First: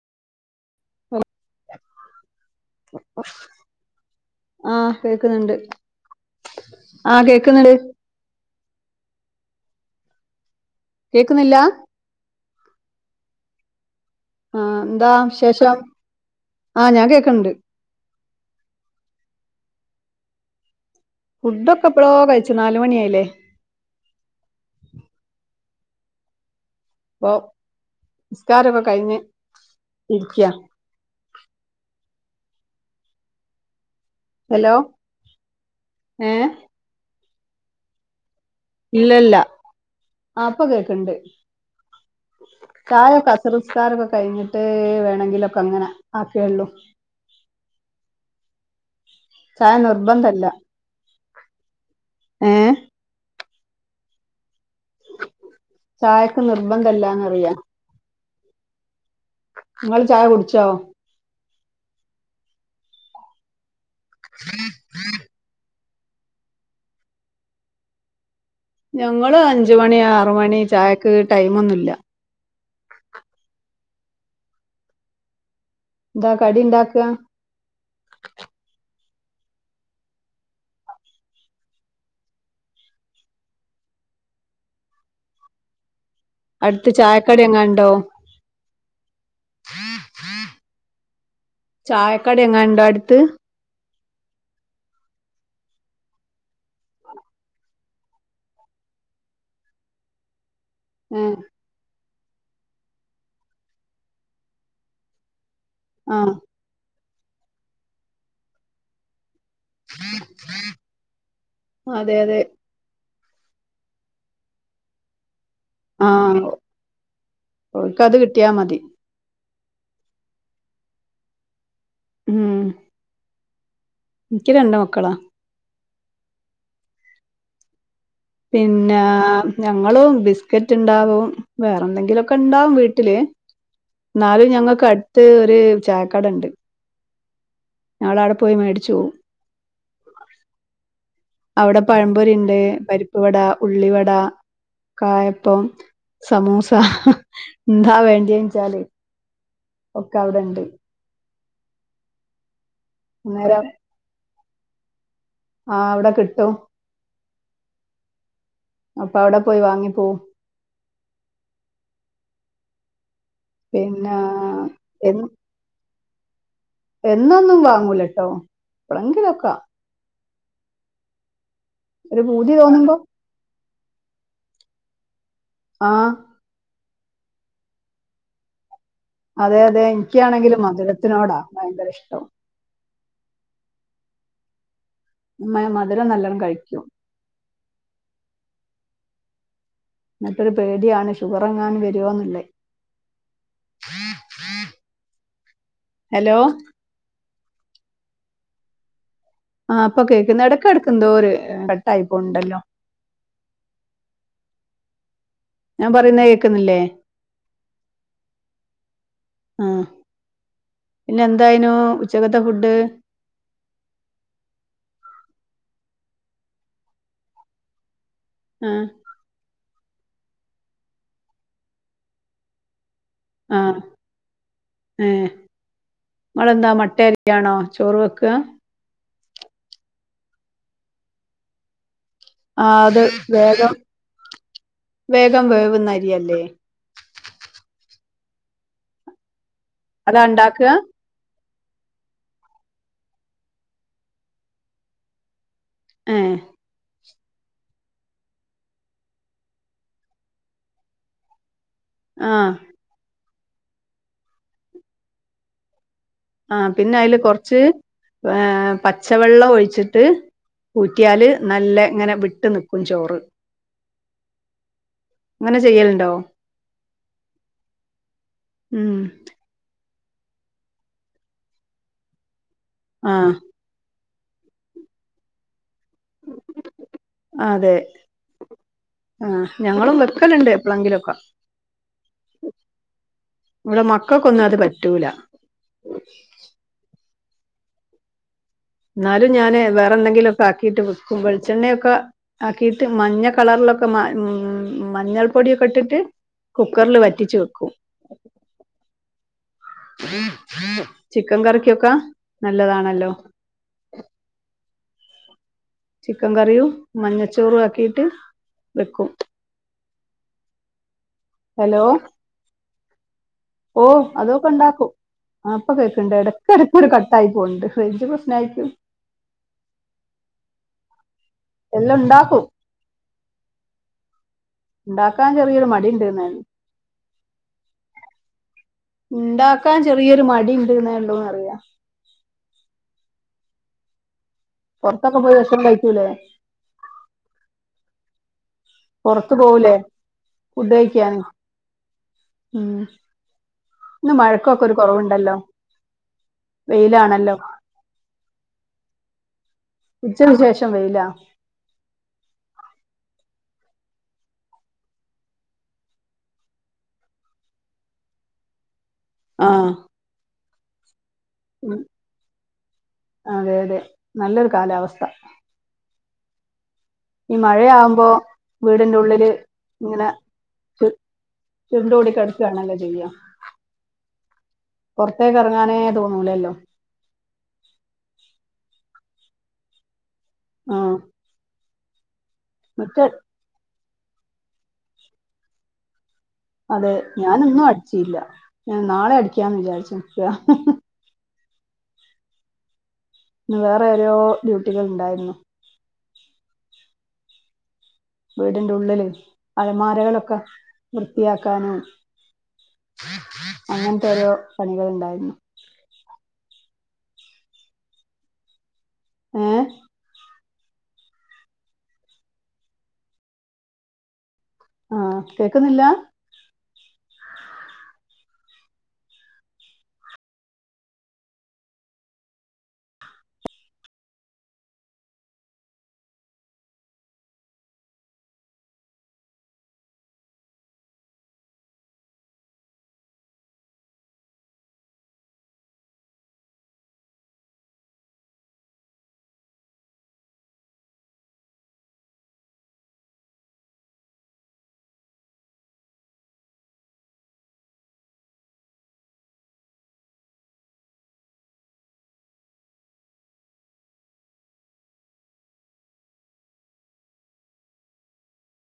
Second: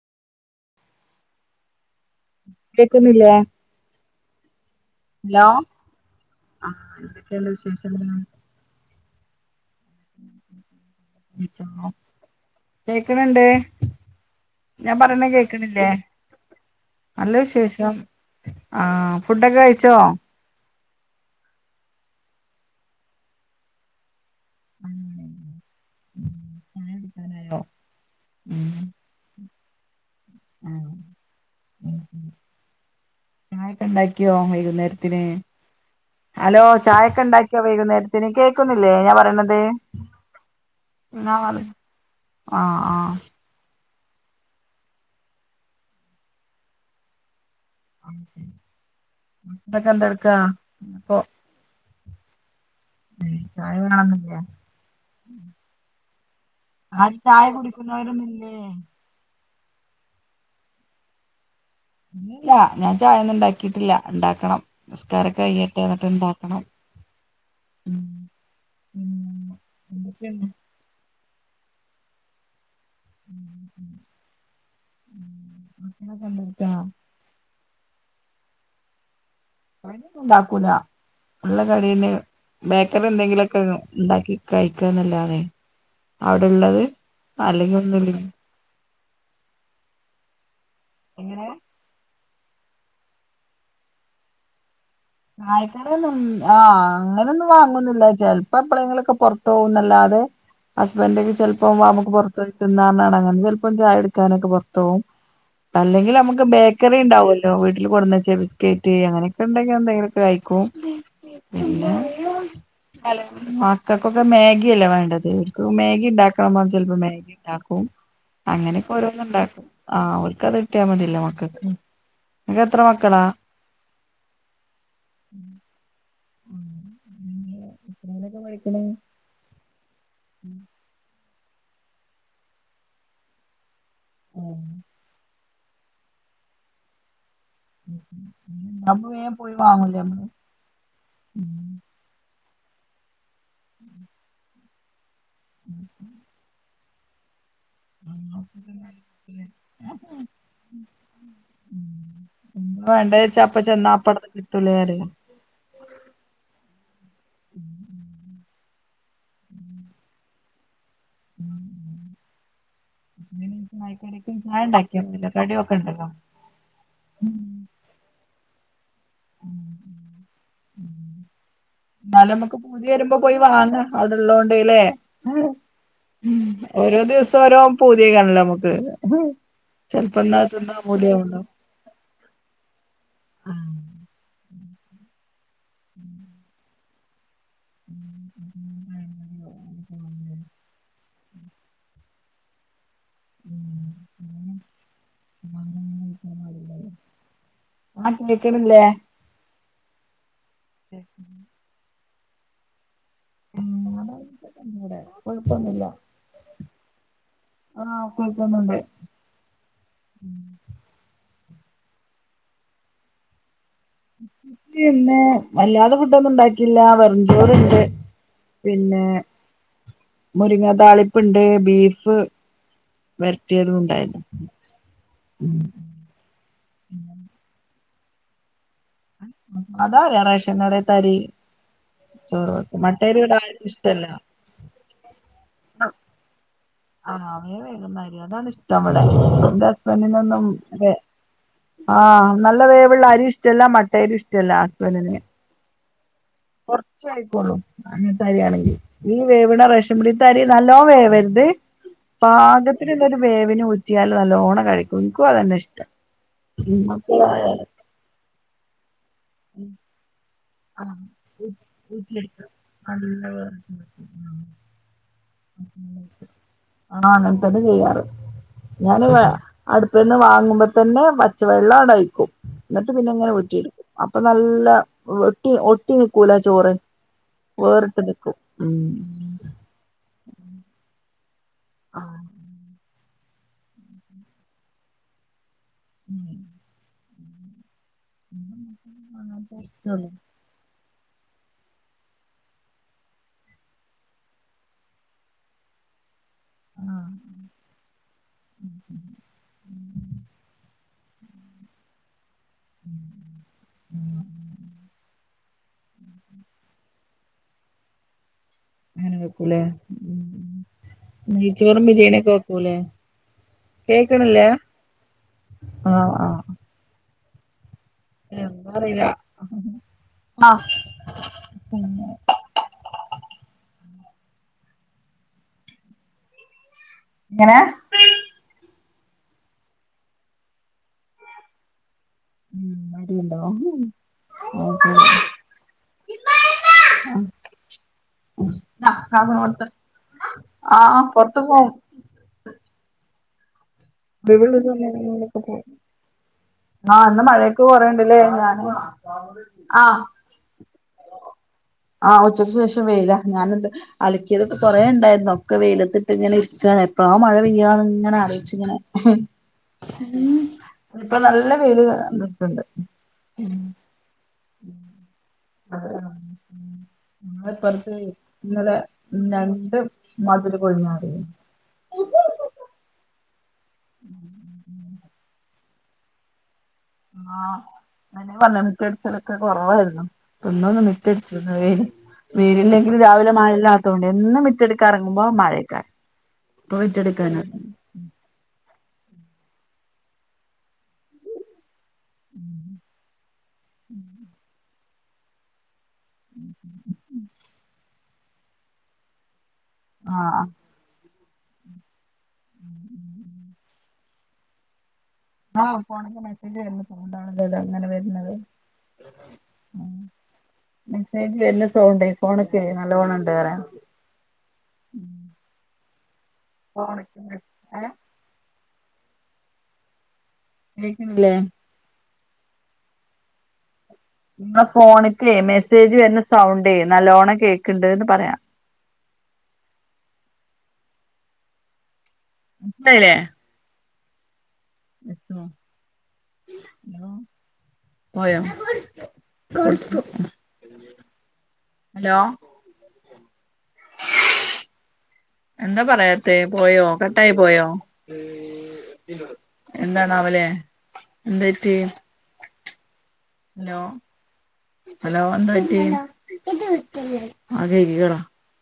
[inaudible] കേക്കുന്നില്ലേ ആഹ് ഹലോ കേക്കുന്നുണ്ട് ആഹ് എന്തൊക്കെയുണ്ട് വിശേഷം കേക്കുന്നില്ല കേക്കണുണ്ട് ആഹ് ഞാൻ എന്താ പറയണ വിശേഷം കേക്കണില്ലേ ആഹ് ഞാൻ നല്ല കേക്കണ്ട് വിശേഷം ആഹ് ഫുഡൊക്കെ കഴിച്ചോ ഫുഡ് ഒക്കെ എപ്പളോ കഴിച്ചു നാല് മണിയായില്ലേ മ് മ് ഇപ്പൊ നിസ്കാരഓക്കേ ഉം കഴിഞ്ഞ് ഇരിക്ക ആ ചായൊക്കെ ഉണ്ടാക്കിയോ ഹലോ വൈകുന്നേരത്തിന് ഏഹ് ഹലോ ചായയൊക്കെ ഉണ്ടാക്കിയോ വൈകുന്നേരത്തി ത്തിന് കേക്കുന്നില്ലേ ഞാൻ ഇല്ലല്ല പറയണത് ആഹ് ഇപ്പൊ കേക്കണ്ട് [unintelligible] ആഹ് ആഹ് ചായൊക്കെ അസർ നിസ്കാരക്കെ കഴിഞ്ഞട്ട് വേണെങ്കിലൊക്കെ അങ്ങനെ ആക്കെയുള്ളു ചായ എന്തെടുക്ക നിർബന്ധല്ല ഇപ്പൊ [unintelligible] ഏഹ് മം ചായ വേണംന്നിലെ ചായക്ക് നിർബന്ധ ഇല്ലാന്ന് അറിയാം ഇല്ലേ [unintelligible] ഇങ്ങള് ചായ കുടിച്ചോ ല്ല ഞാൻ ചായ ഒന്നും ഇണ്ടാക്കീട്ടില്ല ഇണ്ടാക്കണം നിസ്കാരൊക്കെ കയ്യ ട്ടെ ഇന്നിട്ട് ഇണ്ടാക്കണം ഉം ഞങ്ങളു അഞ്ച് പിന്നെ മണി ആറ് എന്തൊക്കെയാണ് മണി ചായക്ക് ടൈമൊന്നുല്ല [inaudible] ന്താ ഉണ്ടാക്കാ കടിണ്ടാക്ക കടി ഒന്നുണ്ടാക്കൂല ഇള്ള കട്യെന്നെ ബേക്കറി എന്തെങ്കിലൊക്കെ ഇണ്ടാക്കി കയ്ക്കാന്നല്ലാതെ അവ്ടെള്ളത് അടുത്ത് ചായക്കടി അല്ലെങ്കിൽ എങ്ങാണ്ടോ ഒന്നുൽ എങ്ങനെ ചായക്കടി എങ്ങാണ്ടോ അടുത്ത് ആ ആയി ആഹ് അങ്ങെനൊന്നും വാങ്ങൊന്നുല്ല ചെൽപ്പ എപ്പളെങ്കിലൊക്കെ പൊർത്ത് പോന്നല്ലാതെ ഹസ്ബൻഡ് ഒക്കെ ഏഹ് ചെൽപ്പം വാ നമുക്ക് പൊർത്ത് പോയി തിന്നാർഞാണ്ടങ്ങനെ ചെൽപം ചായുടിക്കാനൊക്കെ പൊർത്തോവും അല്ലെങ്കി ആഹ് നമുക്ക് ബേക്കറീ ഇണ്ടാവൊല്ലോ വീട്ടില് കൊട്ന്ന്ച്ചേ ബിസ്ക്കീറ്റ് അങ്ങനെക്കെ ഇണ്ടെങ്കി കയിക്കും പിന്നെ അതെ അതെ മക്കക്കൊക്കെ മാഗി അല്ലേ വേണ്ടത് മേഗി ആഹ് ഉണ്ടാക്കാം പറഞ്ഞ ചെൽപ്പോ മാഗി ഇണ്ടാക്കും ഓൽക്കത് കിട്ടിയാ മതി അങ്ങനെക്കെ ഓരോന്ന് ഇണ്ടാക്കും ആഹ് ഓല്ക്ക്‌ അത് കിട്ട്യാ മത്യേല്ലോ മക്കക്ക് ഇങ്ങക്ക് എത്ര മക്കളാ ആൻക്ക് രണ്ട് മക്കളാ ഉം [inaudible] പിന്നെ ഞങ്ങളും ബിസ്ക്കറ്റ് ഇണ്ടാകും വേറെന്തെങ്കിലൊക്കെ ഇണ്ടാകും വീട്ടില് ഇന്നാലും ഞങ്ങക്കട്ത്ത് ര് ചായക്കടണ്ട് മേടിച്ചു അപ്പൊ പോവും വേം പോയി വാങ്ങൂലേ നമ്മള് ഉം പഴംപൊരിണ്ട് പരിപ്പ് വട ഉള്ളിവട കായപ്പം സമൂസ് എന്താ വേണ്ടീന്ച്ചാല് ഒക്കെ അവ്ടെണ്ട് ഉം ന്താ വേണ്ടേച്ച അപ്പ അന്നേരം ചെന്ന അപ്പടത് കിട്ടൂലെ അറ്യ ആഹ് അവ്ടെ കിട്ടും അപ്പ അവ്ടെ പോയി വാങ്ങിപ്പോവും [inaudible] പിന്നെ എന്നും ചായണ്ടാക്ക്യാതീല്ലോ കടിയൊക്കെ നോക്കെണ്ടല്ലോ എന്നൊന്നും വാങ്ങൂലട്ടോ എപ്പളെങ്കിലുക്കെ ഒരു ന്നാലും പൂതി അമക്ക് തോന്നുമ്പോ പൂത്യെര്മ്പൊ പോയി വാങ്ങ അവ്ടെള്ളോണ്ട് ല്ലേ ആഹ് ഓരോ ദിവസൊ ഓരോ പൂത്യേക്കാരല്ലോ അമ്മക്ക് അതെ അതെ ഇൻക്കാണെങ്കില് മധുരത്തിനോടാ പൂതിയാവുണ്ടാവും ഭയ്ങ്കര ഇഷ്ടം ആഹ് മ മധുരം നല്ലണം കഴിക്കും ഉം ഉം [inaudible] മറ്റൊരു പേട്യാണ് ഷുഗർ എങ്ങാൻ വരുവോന്നിള്ളെ ഹലോ ആഹ് കേൾക്ക്ണില്ലേ ആഹ് ഇപ്പ കേക്കിന്ന എടക്കെട്ക്ക് എന്തോര് കട്ടായിപ്പോണ്ടല്ലോ [inaudible] കുയ്പ്പൊന്നുല്ല ഞാൻ പറയുന്ന കേക്കുന്നില്ലേ ആഹ് കേൾക്കുന്നുണ്ട് ആഹ് പിന്നെ എന്തായിനു ഉച്ചക്കത്തെ ഫുഡ്ഡ് പിന്നെ വല്ലാതെ ഫുഡ്ഡൊന്നും ഇണ്ടാക്കീല്ല വെറും ചോറിണ്ട് ആഹ് പിന്നെ മുരിങ്ങാ താളിപ്പിണ്ട് ബീഫ് ആഹ് വര്ട്ട്യേതുണ്ടായിന് ഉം നിങളെന്താ മട്ടരിയാണോ ചോറ് വെക്ക അതാ റാവശ്യം ഇടത്തരി ചോറക്ക ആഹ് അത് മട്ടയില ഇവിടെ ആക്കും വേഗം ഇഷ്ടല്ല വേഗം വേവുന്നരിയല്ലേ ആഹ അവേ വേഗുന്നാര്യം അതാണ് ഇഷ്ടം അവിടെ എറെ അതാ ഹസ്ബൻറിനൊന്നും ഇണ്ടാക്കാ ആഹ് നല്ല വേവുള്ള അരി ഇഷ്ടമല്ല മട്ടയരി ഇഷ്ടമല്ല ആലെ ഏഹ് കുറച്ച ആയിക്കോള്ളൂ അങ്ങനെത്തരി ആണെങ്കിൽ ഈ വേവിണ റെഷമുടിത്തരി നല്ലോ വേവരുത് ആഹ് പാകത്തി ഇന്തരു വേവിന് ഊറ്റിയാല് നല്ലോണം കഴിക്കും എനിക്കും അതന്നെ ഇഷ്ടം ആ പിന്നെ അതില് മക്കള് കൊറച്ച് ഏഹ് പച്ചവെള്ളം ഒഴിച്ചിട്ട് ഊറ്റിയാല് നല്ല ഇങ്ങനെ വിട്ടു ഊറ്റിയെടുക്കണം നിക്കും ചോറ് അങ്ങനെ ചെയ്യലുണ്ടോ ആഹങ്ങൻ തന്നെ ചെയ്യാറ് ഉം ഞാന വേ അടുപ്പന്ന് വാങ്ങുമ്പോ തന്നെ പച്ചവെള്ളം അടയ്ക്കും എന്നിട്ട് പിന്നെ ഇങ്ങനെ ആഹ് വട്ടിയെടുക്കും അപ്പൊ നല്ല ഒട്ടി ഒട്ടി നിക്കൂല ചോറ് അതെ വേറിട്ട് നിക്കും ആ ഉം ഞങ്ങളും വെക്കലുണ്ട് എപ്പോളെങ്കിലും ഒക്കെ ആ ഇവിടെ മക്കൾക്കൊന്നും അത് പറ്റൂല ഉം ഉം എന്നാലും ഞാന് വേറെ എന്തെങ്കിലുമ ഒക്കെ ആക്കിട്ട് വെക്കും വെളിച്ചെണ്ണയൊക്കെ ആക്കീട്ട് മഞ്ഞ കളറിലൊക്കെ മ മ മഞ്ഞൾ പൊടിയൊക്കെ ഇട്ടിട്ട് കുക്കറിൽ വറ്റിച്ചു വെക്കൂ ഉം ചിക്കൻ കറിക്കൊക്കെ നല്ലതാണല്ലോ ചിക്കൻ കറിയും മഞ്ഞച്ചോറും ആക്കിട്ട് വെക്കും ല്ല നീച്ചോറം ബിരിയാണി ഒക്കെ വെക്കല്ലേ ഓ അതൊക്കെ ഉണ്ടാക്കും ആപ്പൊ ആഹ് കേക്കണ്ട് ഇടക്ക ഇടക്ക് ഒരു കട്ടായി പോണ്ട് ഫ ന്താ പറയില്ല ആഹ എല്ലാം ഉണ്ടാക്കും ഉണ്ടാക്കാൻ ചെറിയൊരു മടി ഉണ്ടരുന്നരുന്നു എങ്ങനാ ഉണ്ടാക്കാൻ ചെറിയൊരു മടി ഉണ്ടിരുന്നണ്ടോന്ന് അറിയാം ഉം അടി ണ്ടാവ പുറത്തൊക്കെ പോയി വെഷം കഴികുലേ [unintelligible] പുറത്ത് ത്ത പോവൂലേ ഫുഡ് ആഹ് കഴിക്കാന് പുറത്തു പോ ഉം ഇന്ന് മഴക്കൊക്കെ ഒരു കുറവുണ്ടല്ലോ വവിള്ളൊക്ക ആഹ് അന്ന് വെയിലാണല്ലോ മഴയൊക്കെ കുറണ്ടില്ലേ ഞാന് ആഹ ഉച്ചക്ക് ശേഷം വെയിലാ ആഹ് ഉച്ചയ്ക്കുശേഷം വെയിലാ. ഞാനുണ്ട് അലക്കിയതൊക്കെ കൊറേ ഉണ്ടായിരുന്നു ഒക്കെ വെയിലത്തിട്ട് ഇങ്ങനെ ഇരിക്ക എപ്പ ആ മഴെയ്യാന്ന് ഇങ്ങനെ അറിയിച്ച ഇങ്ങനെ ഉം ആഹ് ഉം ഇപ്പോൾ നല്ല ഉം വെയില് വന്നിട്ടുണ്ട് അതെ ഉം അതെ നല്ലൊരു കാലാവസ്ഥ ഈ ആഹ പ്പറത്ത് മഴയാവുമ്പോ ഇന്നലെ വീടിന്റെ ഉള്ളില് രണ്ടും മധുര കൊഴിഞ്ഞാറ ചുരുണ്ടു കൂടി കിടക്കുകയാണല്ലോ ചെയ്യാം പുറത്തേക്ക് ഇറങ്ങാനേ തോന്നൂലല്ലോ ആഹ് പറഞ്ഞ മറ്റ അടിച്ചിലൊക്കെ കുറവായിരുന്നു ഇന്നൊന്ന് ആഹ് മറ്റടിച്ചു വ മുറ്റ വേനല്ലെങ്കിലിൽ രാവിലെ മഴല്ല ഇപ്പോ എന്നും മിറ്റെടുക്ക ഇറങ്ങുമ്പോ മഴേക്ക അതെ ഞാനൊന്നും അടിച്ചില്യ ഞാൻ നാളെ അടിക്കാന്ന് വിചാരിച്ച് നിക്ക. ഇ വേറെ ഓരോ ഡ്യൂട്ടികൾ ഇണ്ടായിരുന്നു. വീടിന്റെ ഉള്ളില് അൾമാരകളൊക്കെ ആഹ് വൃത്തിയാക്കാനും. അങ്ങൻത്തെ ഓരോ പണികൾ ഇണ്ടായിരുന്നു. ആ ഫോണ്ക്ക് മെസ്സേജ് വര്ന്ന സൗണ്ടാണല്ലേ ഇങ്ങനെ വര്ന്നത് ഏഹ് മെസ്സേജ് വരുന്ന സൗണ്ട് ഫോണ്ക്ക് നല്ലോണണ്ട്റയ. ആഹ് കേക്ക്ന്നില്ല? ഫോണ്ക്ക് മെസ്സേ ഹേഹ് കേക്ണില്ലേ? ഇങ്ങളെ ഫോണ്ക്ക് മെസ്സേജ് വര്ന്ന സൗണ്ട് നല്ലോണ്ണം കേക്ക്ണ്ട് ന്ന് പറയാ. മനസ്സിലായിലെ വെച്ചോ ലോ പോയോ? [unintelligible] ഹലോ. എന്താ പറയാത്തെ പോയോ കട്ടായി പോയോ? എന്താണാവോലെ എന്ത്‌പറ്റി? നോ ഹലോ എന്താ പറ്റിയെ? [unintelligible] അതെയ്തിക്കാള